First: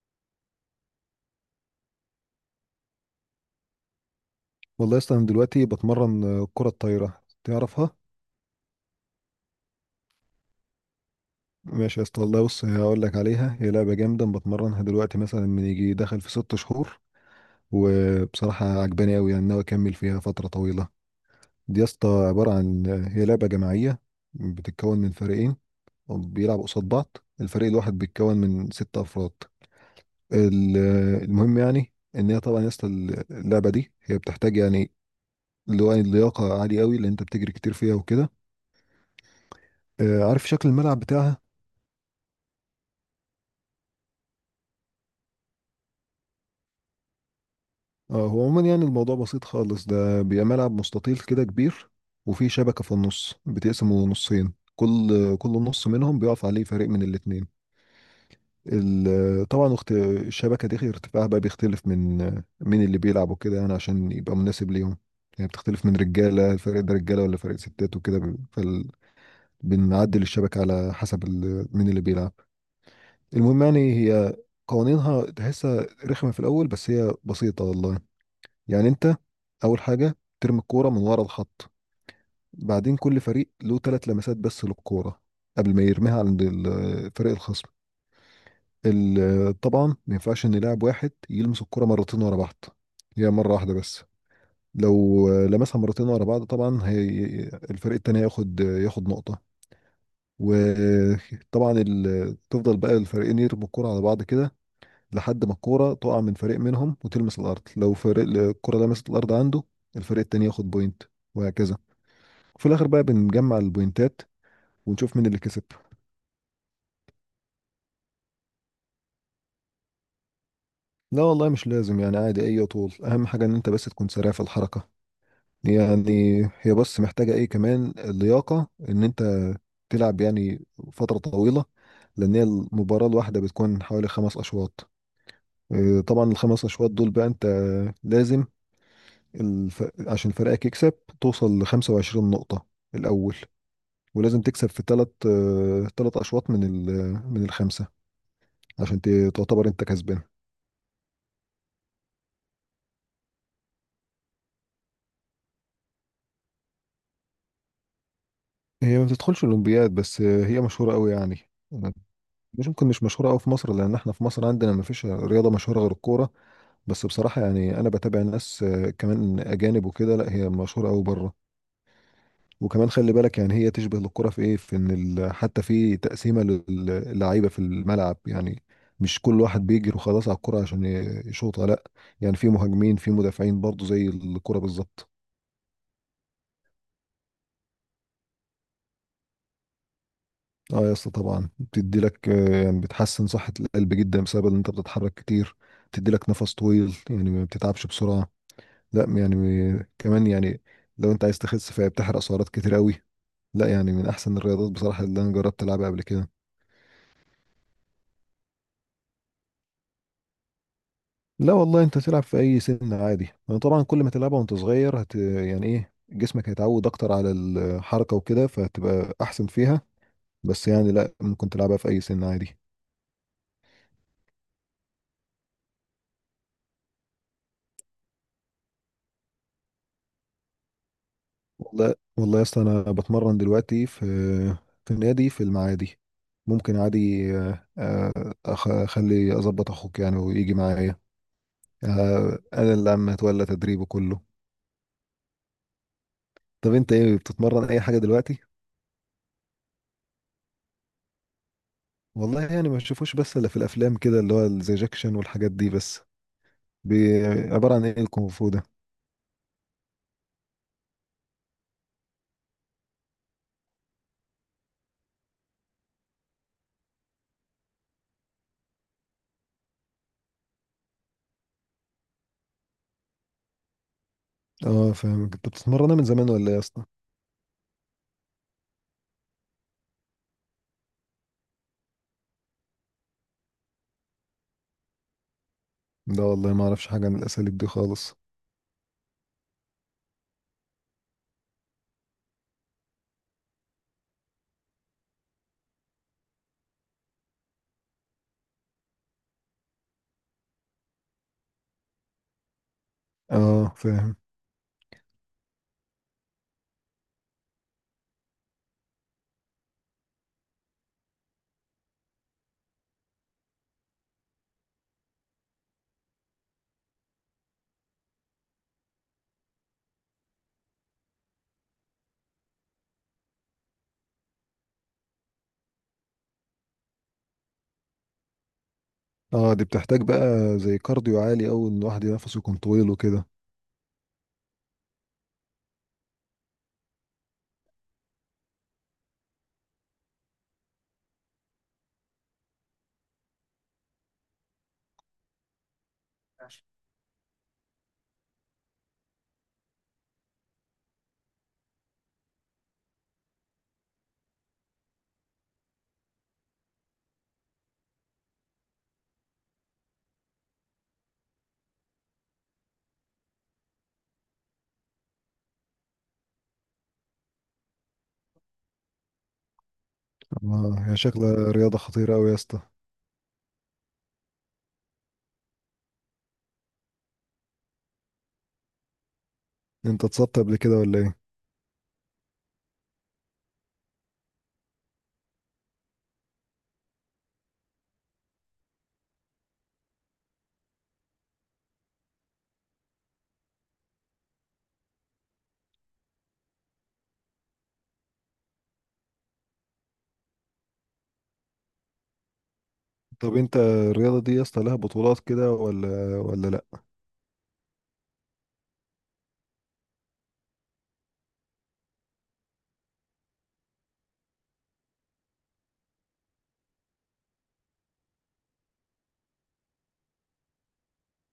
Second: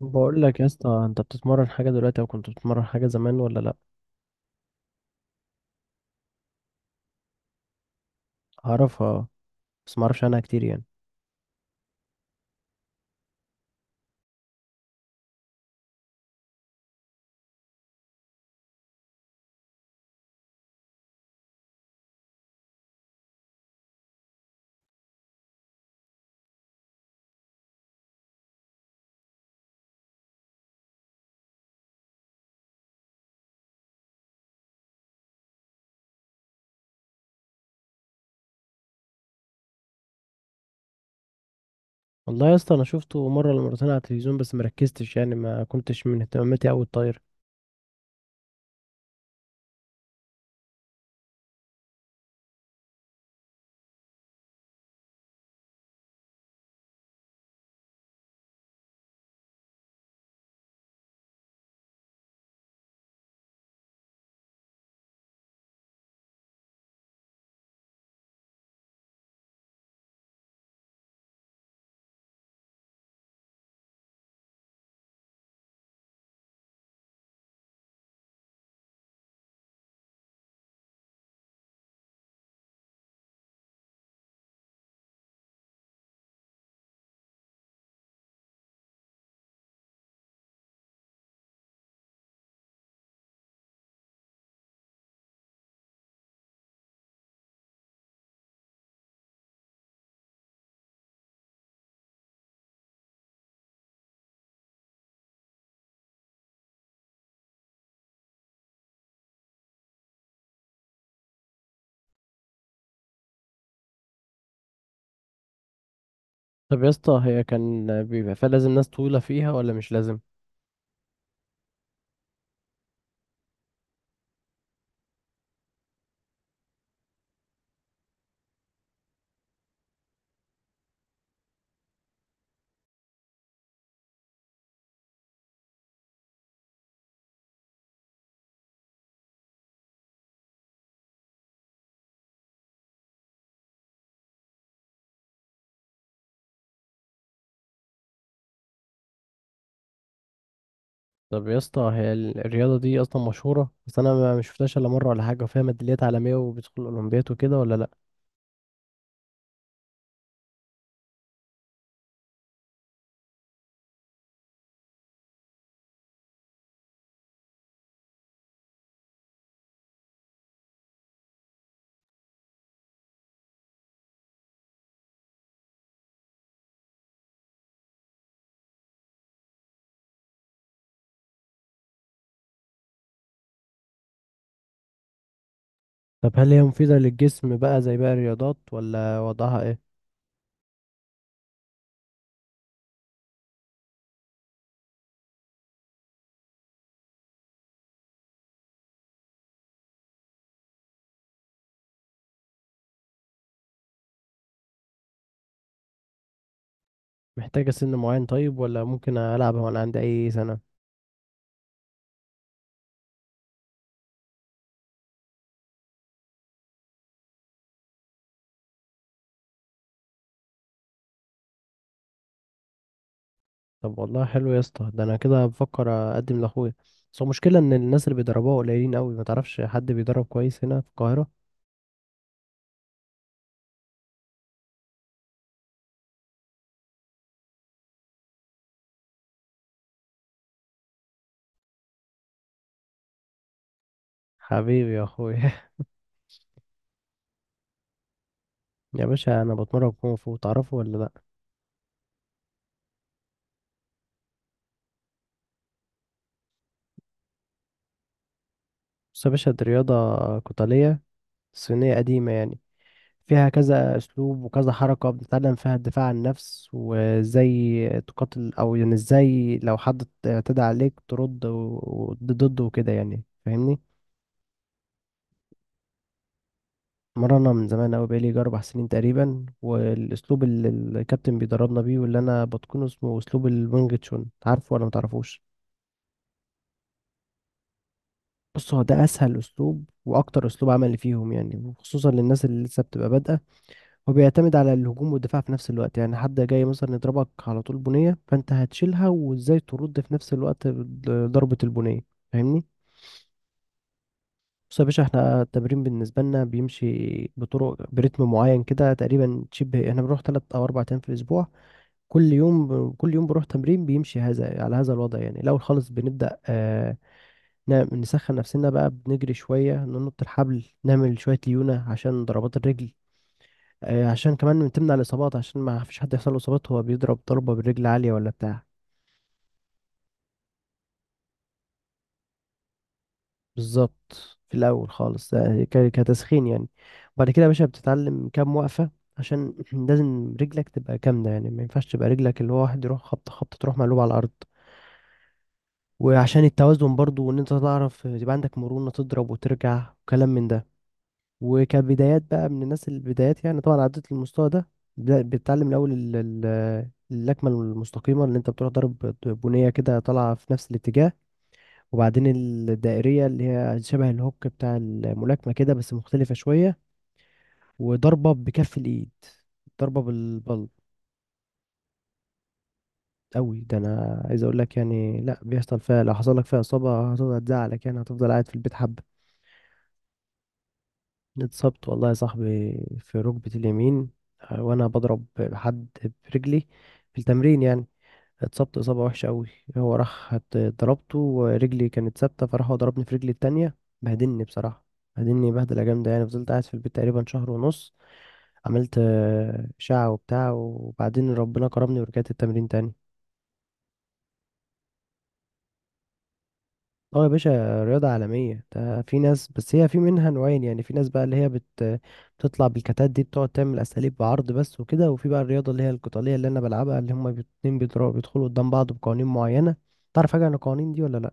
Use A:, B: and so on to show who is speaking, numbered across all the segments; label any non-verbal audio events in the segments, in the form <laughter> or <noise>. A: بقول لك يا اسطى، انت بتتمرن حاجه دلوقتي او كنت بتتمرن حاجه زمان ولا لا؟
B: والله يا اسطى، انا دلوقتي بتمرن، كرة الطايرة. تعرفها؟
A: اعرفها. بس ما اعرفش عنها كتير يعني.
B: ماشي يا اسطى، والله بص هقول لك عليها. هي لعبة جامدة بتمرنها دلوقتي مثلا من يجي دخل في 6 شهور. وبصراحة عجباني قوي، يعني ناوي اكمل فيها فترة طويلة. دي يا اسطى عبارة عن هي لعبة جماعية. بتتكون من فريقين. بيلعبوا قصاد بعض. الفريق الواحد بيتكون من ست افراد. ال- المهم يعني ان هي طبعا يا اسطى، اللعبة دي هي بتحتاج، يعني اللي هو اللياقة عالية قوي، لان انت بتجري كتير فيها وكده. عارف شكل الملعب بتاعها؟
A: والله يا اسطى، انا شفته مره ولا مرتين على التلفزيون بس مركزتش، يعني ما كنتش من اهتماماتي اوي الطايره.
B: اه، هو عموما يعني الموضوع بسيط خالص. ده بيبقى ملعب مستطيل كده كبير، وفيه شبكة في النص بتقسمه نصين. كل نص منهم بيقف عليه فريق من الاتنين. طبعا الشبكة دي ارتفاعها بقى بيختلف من اللي بيلعب وكده، يعني عشان يبقى مناسب ليهم. يعني بتختلف من رجالة، الفريق ده رجالة ولا فريق ستات وكده. بنعدل الشبكة على حسب مين اللي بيلعب. المهم يعني هي، قوانينها تحسها رخمة في الأول، بس هي بسيطة والله. يعني انت، اول حاجه ترمي الكوره من ورا الخط. بعدين كل فريق له ثلاث لمسات بس للكوره، قبل ما يرميها عند فريق الخصم. طبعا ما ينفعش ان لاعب واحد يلمس الكوره مرتين ورا بعض. هي مره واحده بس. لو لمسها مرتين ورا بعض، طبعا هي، الفريق التاني ياخد نقطه. وطبعا تفضل بقى الفريقين يرموا الكوره على بعض كده، لحد ما الكورة تقع من فريق منهم وتلمس الأرض. لو فريق الكورة لمست الأرض عنده، الفريق التاني ياخد بوينت، وهكذا. وفي الآخر بقى بنجمع البوينتات ونشوف مين اللي كسب.
A: طب يا اسطى، هي كان بيبقى فيها لازم ناس طويله فيها ولا مش لازم؟
B: لا والله مش لازم، يعني عادي أي طول. أهم حاجة إن أنت بس تكون سريع في الحركة. يعني هي بس محتاجة إيه كمان، اللياقة، إن أنت تلعب يعني فترة طويلة، لأن هي المباراة الواحدة بتكون حوالي خمس أشواط. طبعا الخمس أشواط دول بقى أنت لازم، عشان فريقك يكسب توصل ل 25 نقطة الأول. ولازم تكسب في ثلاث أشواط من من الخمسة، عشان تعتبر أنت كسبان.
A: طب يا اسطى، هي الرياضه دي اصلا مشهوره؟ بس انا ما شفتهاش الا مره ولا حاجه، وفيها ميداليات عالميه وبتدخل الاولمبياد وكده ولا لا؟
B: هي ما بتدخلش الأولمبياد، بس هي مشهورة قوي يعني. مش مشهورة قوي في مصر، لأن احنا في مصر عندنا ما فيش رياضة مشهورة غير الكورة. بس بصراحة يعني أنا بتابع ناس كمان أجانب وكده. لا، هي مشهورة قوي بره. وكمان خلي بالك، يعني هي تشبه الكرة في ايه، في ان حتى في تقسيمة للعيبة في الملعب يعني. مش كل واحد بيجري وخلاص على الكرة عشان يشوطها. لا، يعني في مهاجمين، في مدافعين، برضو زي الكرة بالظبط.
A: طب هل هي مفيده للجسم بقى زي باقي الرياضات ولا وضعها ايه؟
B: اه يا اسطى، طبعا بتدي لك يعني بتحسن صحة القلب جدا بسبب ان انت بتتحرك كتير. بتدي لك نفس طويل، يعني ما بتتعبش بسرعة. لا يعني، كمان يعني، لو انت عايز تخس فهي بتحرق سعرات كتير قوي. لا يعني، من احسن الرياضات بصراحة اللي انا جربت العبها قبل كده.
A: محتاجه سن معين طيب، ولا ممكن العبها وانا عندي اي سنه؟
B: لا والله، انت تلعب في اي سن عادي. انا طبعا كل ما تلعبها وانت صغير يعني ايه، جسمك هيتعود اكتر على الحركه وكده، فهتبقى احسن فيها. بس يعني لا، ممكن تلعبها في اي سن عادي.
A: طب والله حلو يا اسطى، ده انا كده بفكر اقدم لاخويا. بس هو المشكله ان الناس اللي بيدربوها قليلين قوي، ما تعرفش حد بيدرب كويس هنا في القاهره؟
B: والله يا اسطى، انا بتمرن دلوقتي في النادي في المعادي. ممكن عادي، اخلي اظبط اخوك يعني، ويجي معايا. انا اللي عم اتولى تدريبه كله.
A: حبيبي يا اخويا.
B: طب انت ايه بتتمرن اي حاجه دلوقتي؟
A: <laughs> يا باشا انا بتمرن كونغ فو، تعرفه ولا لا؟
B: والله يعني ما تشوفوش بس الا في الافلام كده، اللي هو زي جاكشن والحاجات دي بس. بي- عبارة عن ايه الكونغ فو ده؟
A: بس يا باشا دي رياضه قتاليه صينيه قديمه يعني. فيها كذا اسلوب وكذا حركه، بتتعلم فيها الدفاع عن النفس، وازاي تقاتل، او يعني ازاي لو حد اعتدى عليك ترد ضده وكده، يعني فاهمني.
B: اه فاهمك. انت بتتمرنها من زمان ولا ايه يا اسطى؟
A: مرنا من زمان أوي، بقالي يجي 4 سنين تقريبا. والأسلوب اللي الكابتن بيدربنا بيه واللي أنا بتقنه اسمه أسلوب الوينج تشون، عارفه ولا متعرفوش؟
B: لا والله ما اعرفش حاجة عن الاساليب دي خالص.
A: بص، هو ده أسهل أسلوب وأكتر أسلوب عملي فيهم يعني، وخصوصا للناس اللي لسه بتبقى بادئة. هو بيعتمد على الهجوم والدفاع في نفس الوقت. يعني حد جاي مثلا يضربك على طول بنية، فأنت هتشيلها وإزاي ترد في نفس الوقت ضربة البنية. فاهمني؟
B: اه، فاهم.
A: بص يا باشا، احنا التمرين بالنسبة لنا بيمشي بطرق برتم معين كده. تقريبا شبه، احنا بنروح 3 أو 4 أيام في الأسبوع. كل يوم كل يوم بروح تمرين بيمشي هذا على هذا الوضع. يعني الأول خالص بنبدأ نسخن نفسنا بقى، بنجري شوية، ننط الحبل، نعمل شوية ليونة عشان ضربات الرجل. آه، عشان كمان تمنع الإصابات، عشان ما فيش حد يحصل له إصابات وهو بيضرب ضربة بالرجل عالية ولا بتاع.
B: اه، دي بتحتاج بقى زي كارديو عالي، او ان الواحد نفسه يكون طويل وكده.
A: بالظبط، في الأول خالص ده كتسخين يعني. وبعد كده يا باشا بتتعلم كام وقفة، عشان <clears throat> لازم رجلك تبقى كاملة. يعني ما ينفعش تبقى رجلك اللي هو واحد يروح خبطة خبطة تروح مقلوبة على الأرض، وعشان التوازن برضو، وان انت تعرف يبقى عندك مرونة تضرب وترجع وكلام من ده. وكبدايات بقى، من الناس البدايات يعني، طبعا عدت المستوى ده. بتتعلم الاول اللكمة المستقيمة اللي انت بتروح ضرب بنية كده طالعة في نفس الاتجاه. وبعدين الدائرية، اللي هي شبه الهوك بتاع الملاكمة كده بس مختلفة شوية. وضربة بكف الايد، ضربة بالبل.
B: اه، هي شكلها رياضة خطيرة اوي يا اسطى.
A: قوي، ده انا عايز اقول لك يعني، لا بيحصل فيها، لو حصل لك فيها اصابة هتفضل هتزعلك يعني، هتفضل قاعد في البيت حبة.
B: انت اتصبت قبل كده ولا ايه؟
A: اتصبت والله يا صاحبي في ركبة اليمين. وانا بضرب حد برجلي في التمرين يعني. اتصبت اصابة وحشة قوي. هو راح ضربته، ورجلي كانت ثابتة، فراح هو ضربني في رجلي التانية. بهدلني بصراحة. بهدلني بهدلة جامدة يعني، فضلت قاعد في البيت تقريبا شهر ونص. عملت شعة وبتاع، وبعدين ربنا كرمني ورجعت التمرين تاني.
B: طب انت الرياضة دي يا اسطى لها بطولات كده ولا، لا؟
A: اه يا باشا، رياضة عالمية، ده في ناس، بس هي في منها نوعين يعني. في ناس بقى اللي هي بتطلع بالكتات دي، بتقعد تعمل أساليب بعرض بس وكده. وفي بقى الرياضة اللي هي القتالية اللي أنا بلعبها، اللي هما الاتنين بيضربوا بيدخلوا قدام بعض بقوانين معينة. تعرف حاجة عن القوانين دي ولا لأ؟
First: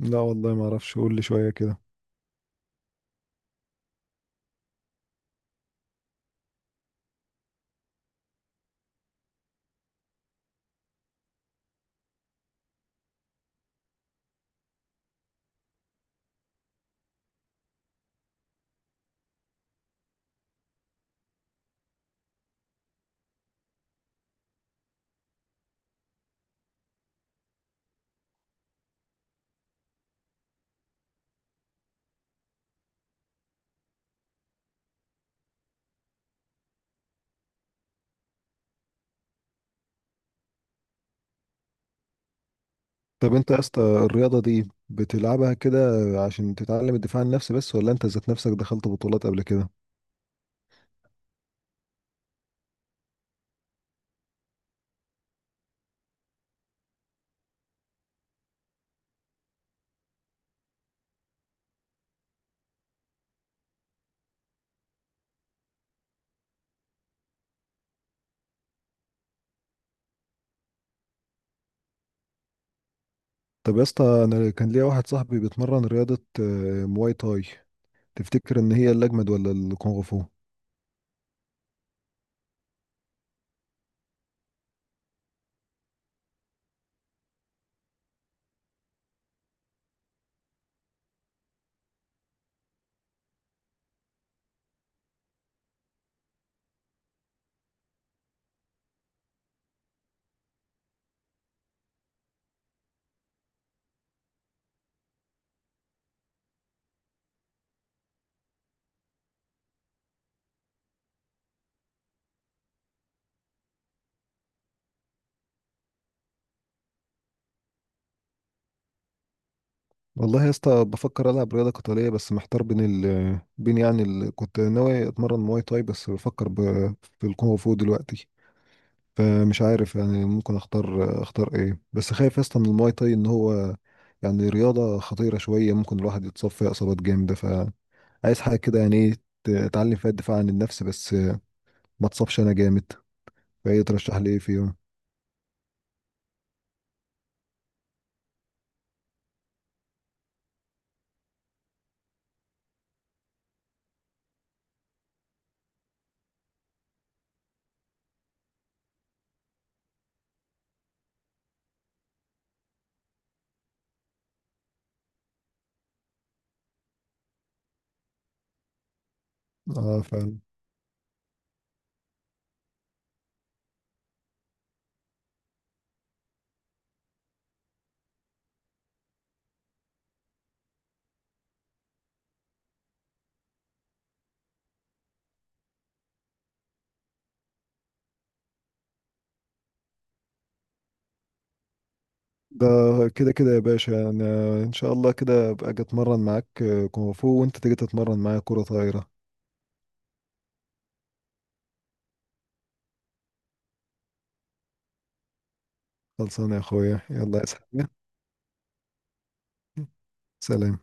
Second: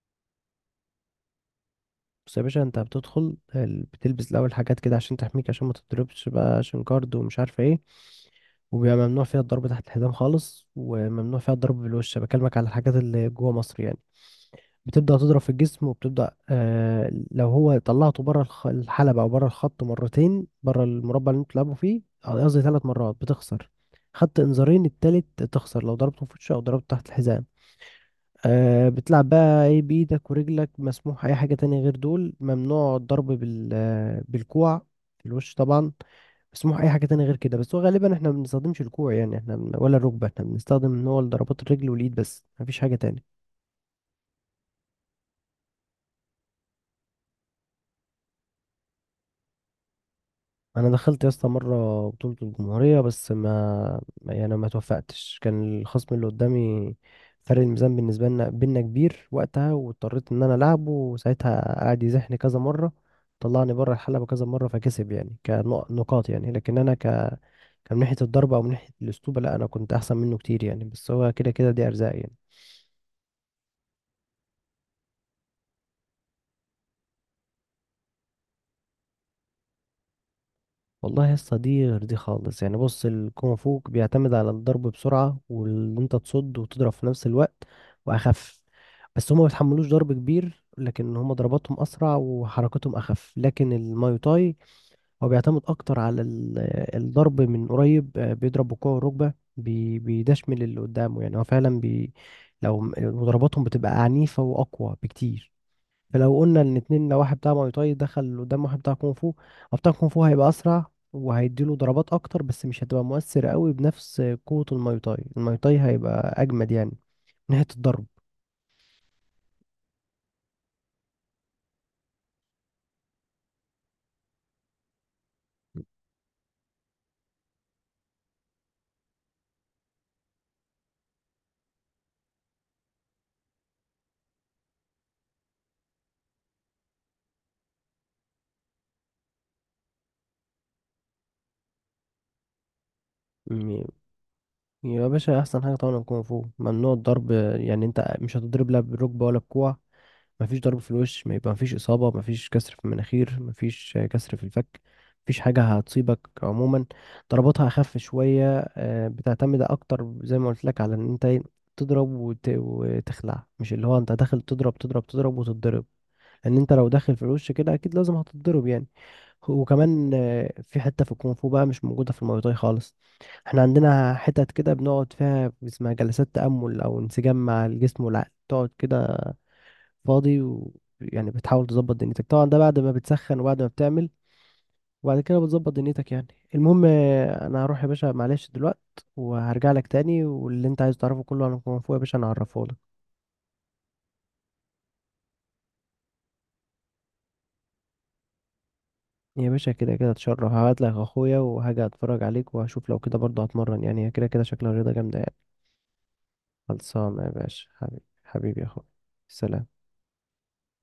B: لا والله ما اعرفش، قول لي شوية كده.
A: بس يا باشا، أنت بتدخل بتلبس الأول حاجات كده عشان تحميك، عشان ما تضربش بقى، عشان كارد ومش عارفة ايه. وبيبقى ممنوع فيها الضرب تحت الحزام خالص، وممنوع فيها الضرب بالوش. بكلمك على الحاجات اللي جوه مصر يعني. بتبدأ تضرب في الجسم، وبتبدأ لو هو طلعته بره الحلبة أو بره الخط مرتين، بره المربع اللي انتوا بتلعبوا فيه، قصدي 3 مرات، بتخسر. خدت انذارين، التالت تخسر. لو ضربته في وشه أو ضربته تحت الحزام، بتلعب بقى ايه، بإيدك ورجلك، مسموح أي حاجة تانية غير دول. ممنوع الضرب بالكوع في الوش طبعا. مسموح أي حاجة تانية غير كده، بس هو غالبا احنا ما بنستخدمش الكوع يعني. احنا ولا الركبة، احنا بنستخدم ان هو ضربات الرجل والإيد بس، مفيش حاجة
B: طب
A: تانية.
B: انت يا اسطى، الرياضة دي بتلعبها كده عشان تتعلم الدفاع عن النفس بس، ولا انت ذات نفسك دخلت بطولات قبل كده؟
A: انا دخلت يا اسطى مره بطوله الجمهوريه، بس يعني ما توفقتش. كان الخصم اللي قدامي، فرق الميزان بالنسبه لنا بينا كبير وقتها، واضطريت ان انا العبه. وساعتها قعد يزحني كذا مره، طلعني بره الحلبه كذا مره، فكسب يعني كنقاط. يعني لكن انا كان من ناحيه الضربه او من ناحيه الاسلوب، لا انا كنت احسن منه كتير يعني. بس هو كده كده دي ارزاق يعني.
B: طب يا اسطى، انا كان ليا واحد صاحبي بيتمرن رياضة مواي تاي. تفتكر ان هي الاجمد ولا الكونغ فو؟
A: والله يا اسطى، دي غير دي خالص يعني. بص، الكونغ فو بيعتمد على الضرب بسرعة، وان انت تصد وتضرب في نفس الوقت، واخف. بس هما ما بيتحملوش ضرب كبير. لكن هما ضرباتهم اسرع وحركتهم اخف. لكن الماي تاي هو بيعتمد اكتر على الضرب من قريب، بيضرب بالكوع والركبة، بيدشمل اللي قدامه. يعني هو فعلا لو ضرباتهم بتبقى عنيفة واقوى بكتير. فلو قلنا ان اتنين، لو واحد بتاع ماي تاي دخل قدام واحد بتاع كونغ فو، هو بتاع كونغ فو هيبقى اسرع وهيديله ضربات اكتر، بس مش هتبقى مؤثر قوي بنفس قوة الماي تاي. الماي تاي هيبقى اجمد يعني من ناحية الضرب.
B: والله يا اسطى بفكر العب رياضة قتالية، بس محتار بين يعني كنت ناوي اتمرن مواي تاي، بس بفكر في الكونغ فو دلوقتي. فمش عارف يعني، ممكن اختار ايه؟ بس خايف يا اسطى من المواي تاي ان هو يعني رياضة خطيرة شوية، ممكن الواحد يتصاب فيها اصابات جامدة. فعايز حاجة كده يعني، ايه، اتعلم فيها الدفاع عن النفس بس، ما اتصابش انا جامد. فايه
A: م-
B: ترشح لي ايه فيهم؟
A: يا باشا احسن حاجة طبعا الكونغ فو، ممنوع الضرب. يعني انت مش هتضرب لا بالركبة ولا بكوع، مفيش ضرب في الوش، ما يبقى مفيش إصابة، مفيش كسر في المناخير، مفيش كسر في الفك، مفيش حاجة هتصيبك عموما. ضرباتها أخف شوية، بتعتمد أكتر زي ما قلت لك على إن أنت إيه، تضرب وتخلع. مش اللي هو أنت داخل تضرب تضرب تضرب وتتضرب، لأن أنت لو داخل في الوش كده أكيد لازم هتتضرب يعني.
B: اه،
A: وكمان
B: فعلا.
A: في حتة في الكونغ فو بقى مش موجودة في المواي تاي خالص. احنا عندنا حتت كده بنقعد فيها، اسمها جلسات تأمل أو انسجام مع الجسم والعقل. تقعد كده فاضي، ويعني بتحاول تظبط دنيتك. طبعا ده بعد ما بتسخن وبعد ما بتعمل، وبعد كده بتظبط دنيتك يعني. المهم انا هروح يا باشا، معلش دلوقت، وهرجع لك تاني، واللي انت عايز تعرفه كله عن كونغ فو يا باشا انا هعرفه
B: ده
A: لك.
B: كده كده يا باشا، انا ان شاء الله كده ابقى اجي اتمرن معاك كونغ فو، وانت تيجي تتمرن معايا كرة طايرة.
A: يا باشا كده كده اتشرف، هبعت لك اخويا وهاجي اتفرج عليك، وهشوف لو كده برضه هتمرن، يعني هي كده كده شكلها رياضة جامدة يعني.
B: خلصانه يا اخويا.
A: خلصانة يا
B: يلا يا
A: باشا،
B: سلام.
A: حبيبي. حبيبي يا اخويا. سلام.
B: سلام.